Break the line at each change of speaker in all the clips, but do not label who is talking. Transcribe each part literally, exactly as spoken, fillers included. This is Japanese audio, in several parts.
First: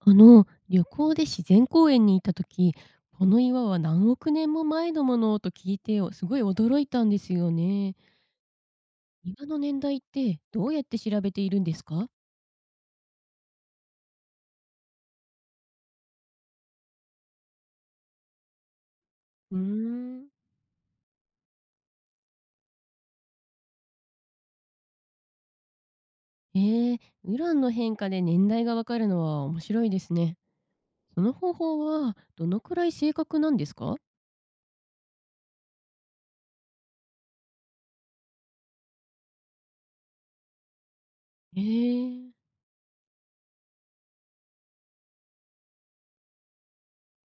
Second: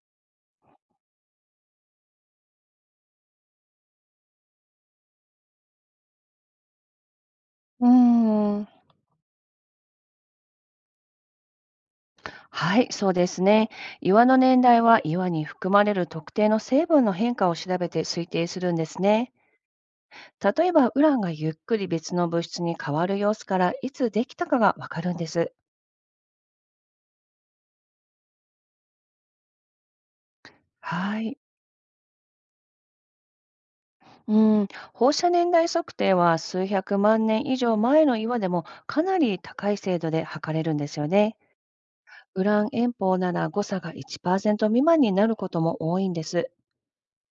あの旅行で自然公園に行った時、この岩は何億年も前のものと聞いて、よすごい驚いたんですよ
うー
ね。
ん、
岩の年代ってどうやって調べているんですか？
はい、そうですね。岩の年代は岩に含まれる特定の成分の変化を調べて推定するんですね。
うーん。
例えば、ウランがゆっくり別の物質に変わる様子からいつできたかがわかるんです。
えー、ウランの変化で年代がわかるのは面白いですね。
は
その
い。
方法はどのくらい正確なんですか？
うん、放射年代測定はすうひゃくまんねん以上前の岩でもかなり高い精度で測れるんですよね。
えー、
ウラン遠方なら誤差がいちパーセント未満になることも多いんです。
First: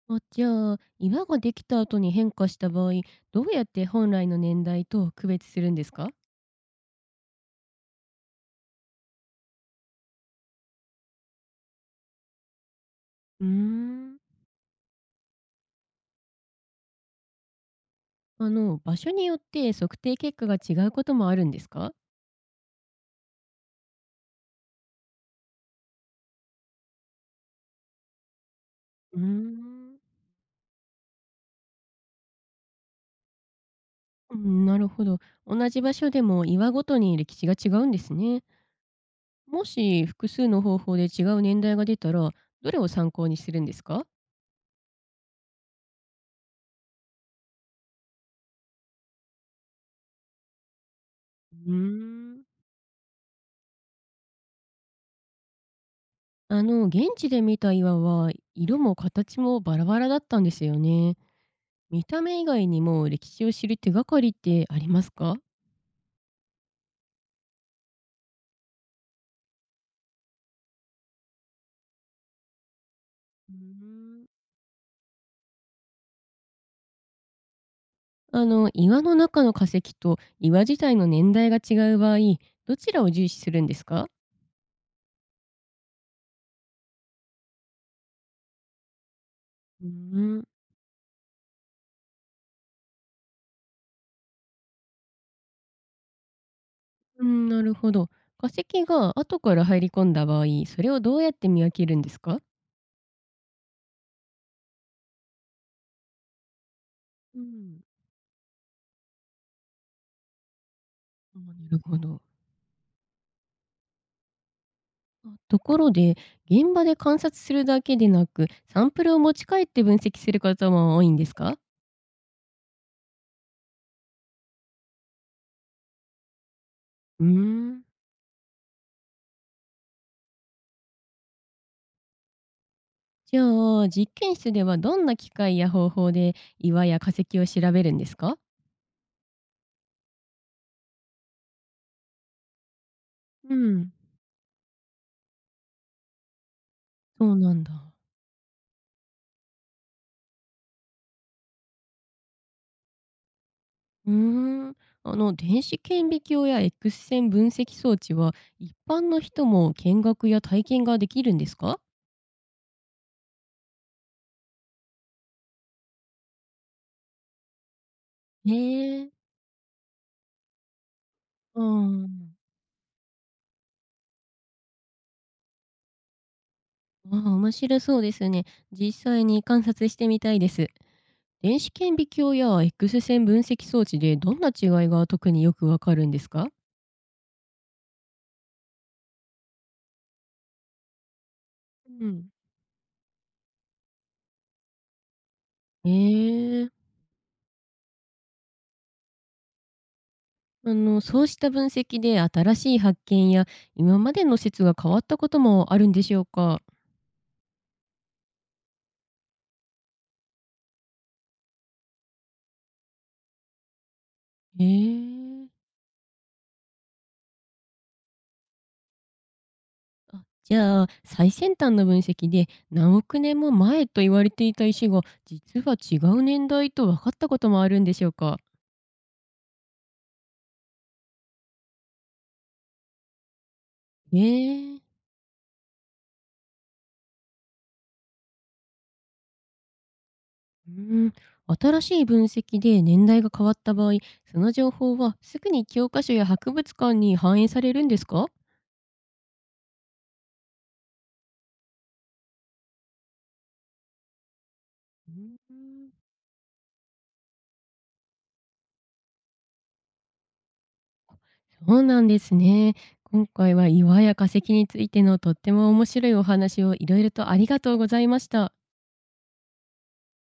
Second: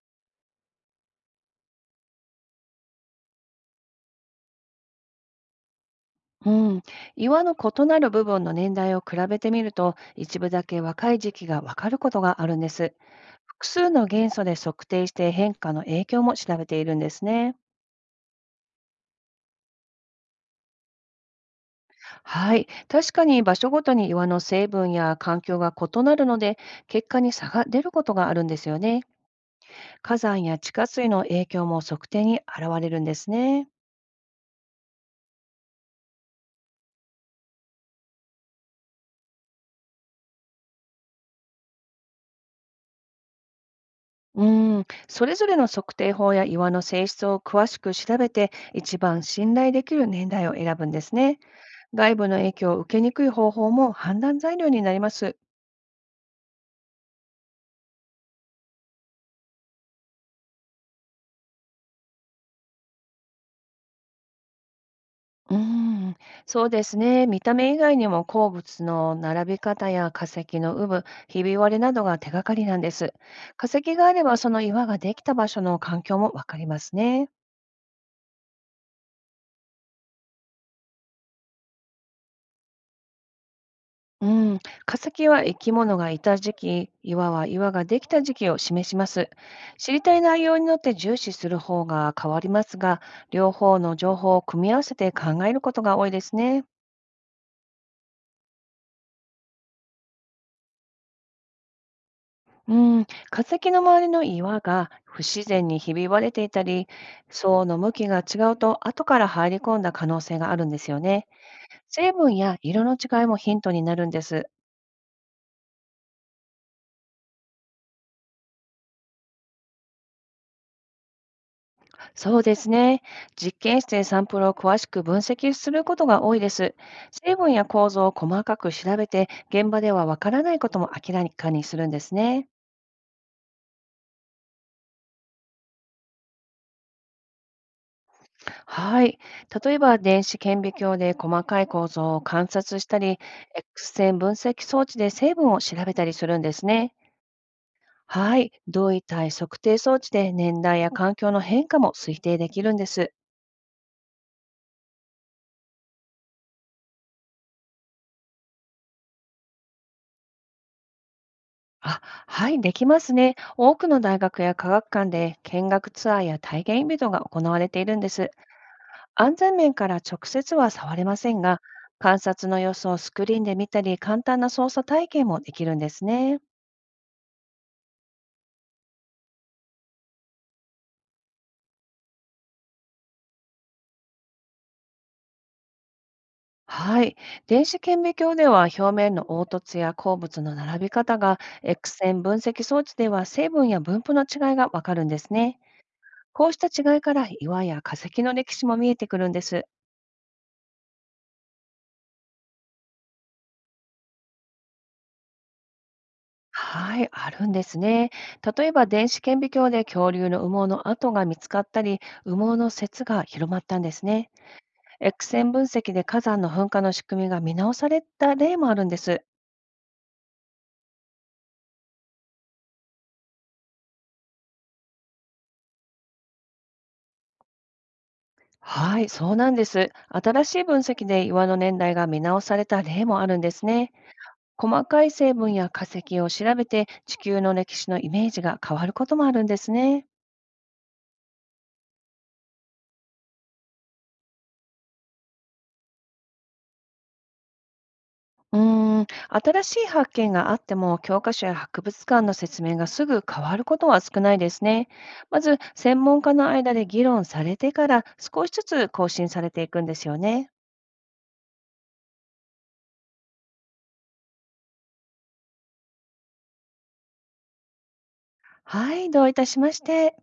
あ、じゃあ岩ができた後に変化した場合、どうやって本来の年代と区別するんですか？
うん、岩の異なる部分の年代を比べてみると、一部だけ若い時期がわかることがあるんです。
うー
複数の
ん。
元素で測定して変化の影響も調べているんですね。
あの、場所によって測定結果が違うこともあるんですか？
はい、確かに場所ごとに岩の成分や環境が異なるので、結果に差が出ることがあるんですよね。
うーん。
火山や地下水の影響も測定に現れるんですね。
うん、なるほど。同じ場所でも岩ごとに歴史が違うんですね。もし複数の方法で違う年代が出たら、どれを参考にするんですか？
うん、それぞれの測定法や岩の性質を詳しく調べて、一番信頼できる年代を選ぶんですね。
うー
外部の
ん。
影響を受けにくい方法も判断材料になります。
あの、現地で見た岩は色も形もバラバラだったんですよね。見た目以外にも歴史を知る手がかりってありますか？
うーん、そうですね。見た目以外にも鉱物の並び方や化石の有無、ひび割れなどが手がかりなんです。
うー
化石があれ
ん。
ばその岩ができた場所の環境もわかりますね。
あの岩の中の化石と岩自体の年代が違う場合、どちらを重視するんですか？
うん、化石は生き物がいた時期、岩は岩ができた時期を示します。
う
知りたい
ん、
内容によって重視する方が変わりますが、両方の情報を組み合わせて考えることが多いですね。
うん、なるほど。化石が後から入り込んだ場合、それをどうやって見分けるんですか？
うん、化石の周りの岩が不自然にひび割れていたり、
う
層の
ん、
向きが違うと後から入り込んだ可能性があるんですよね。
あ、なるほ
成
ど。
分や色の違いもヒントになるんです。
あ、ところで、現場で観察するだけでなく、サンプルを持ち帰って分析する方も多いんですか？
そうですね。実験室でサンプルを詳しく分析することが多いです。
うー
成分や
ん。
構造を細かく調べて、現場ではわからないことも明らかにするんですね。
じゃあ、実験室ではどんな機械や方法で岩や化石を調べるんですか？
はい。例えば、電子顕微鏡で細かい構造を観察したり、
うん。
X 線分析装置で成分を調べたりするんですね。
そうなんだ。
はい。同位体測定装置で年代や環境の変化も推定できるんです。
うーん、あの電子顕微鏡や X 線分析装置は一般の人も見学や体験ができるんですか？
あ、はい、できますね。多くの大学や科学館で見学ツアーや体験イベントが行われているんです。
へえ。
安全面から直接は触れませんが、
う
観
ん。
察の様子をスクリーンで見たり、簡単な操作体験もできるんですね。
ああ、面白そうですね。実際に観察してみたいです。電子顕微鏡や X 線分析装置でどんな違いが特によくわかるんですか？
はい。電子顕微鏡では表面の凹凸や鉱物の並び方が、 X
う
線
ん、
分析装置では成分や分布の違いがわかるんですね。こうした
ええ。
違いから岩や化石の歴史も見えてくるんです。
あのそうした分析で新しい発見や、今までの説が変わったこともあるんでしょうか？
はい、あるんですね。例えば電子顕微鏡で恐竜の羽毛の跡が見つかったり、羽毛の説が広まったんですね。
え
X
え。
線分析で火山の噴火の仕組みが見直された例もあるんです。
あ、じゃあ、最先端の分析で何億年も前と言われていた石が、実は違う年代と分かったこともあるんでしょうか？
はい、そうなんです。新しい分析で岩の年代が見直された例もあるんですね。
ええ、
細かい成分や化石を調べて地球の歴史のイメージが変わることもあるんですね。
うん。新しい分析で年代が変わった場合、その情報はすぐに教科書や博物館に反映されるんですか？
うーん、新しい発見があっても教科書や博物館の説明がすぐ変わることは少ないですね。
う
まず
ん。
専門家の間で議論されてから少しずつ更新されていくんですよね。
そうなんですね。今回は岩や化石についてのとっても面白いお話をいろいろとありがとうございました。
はい、どういたしまして。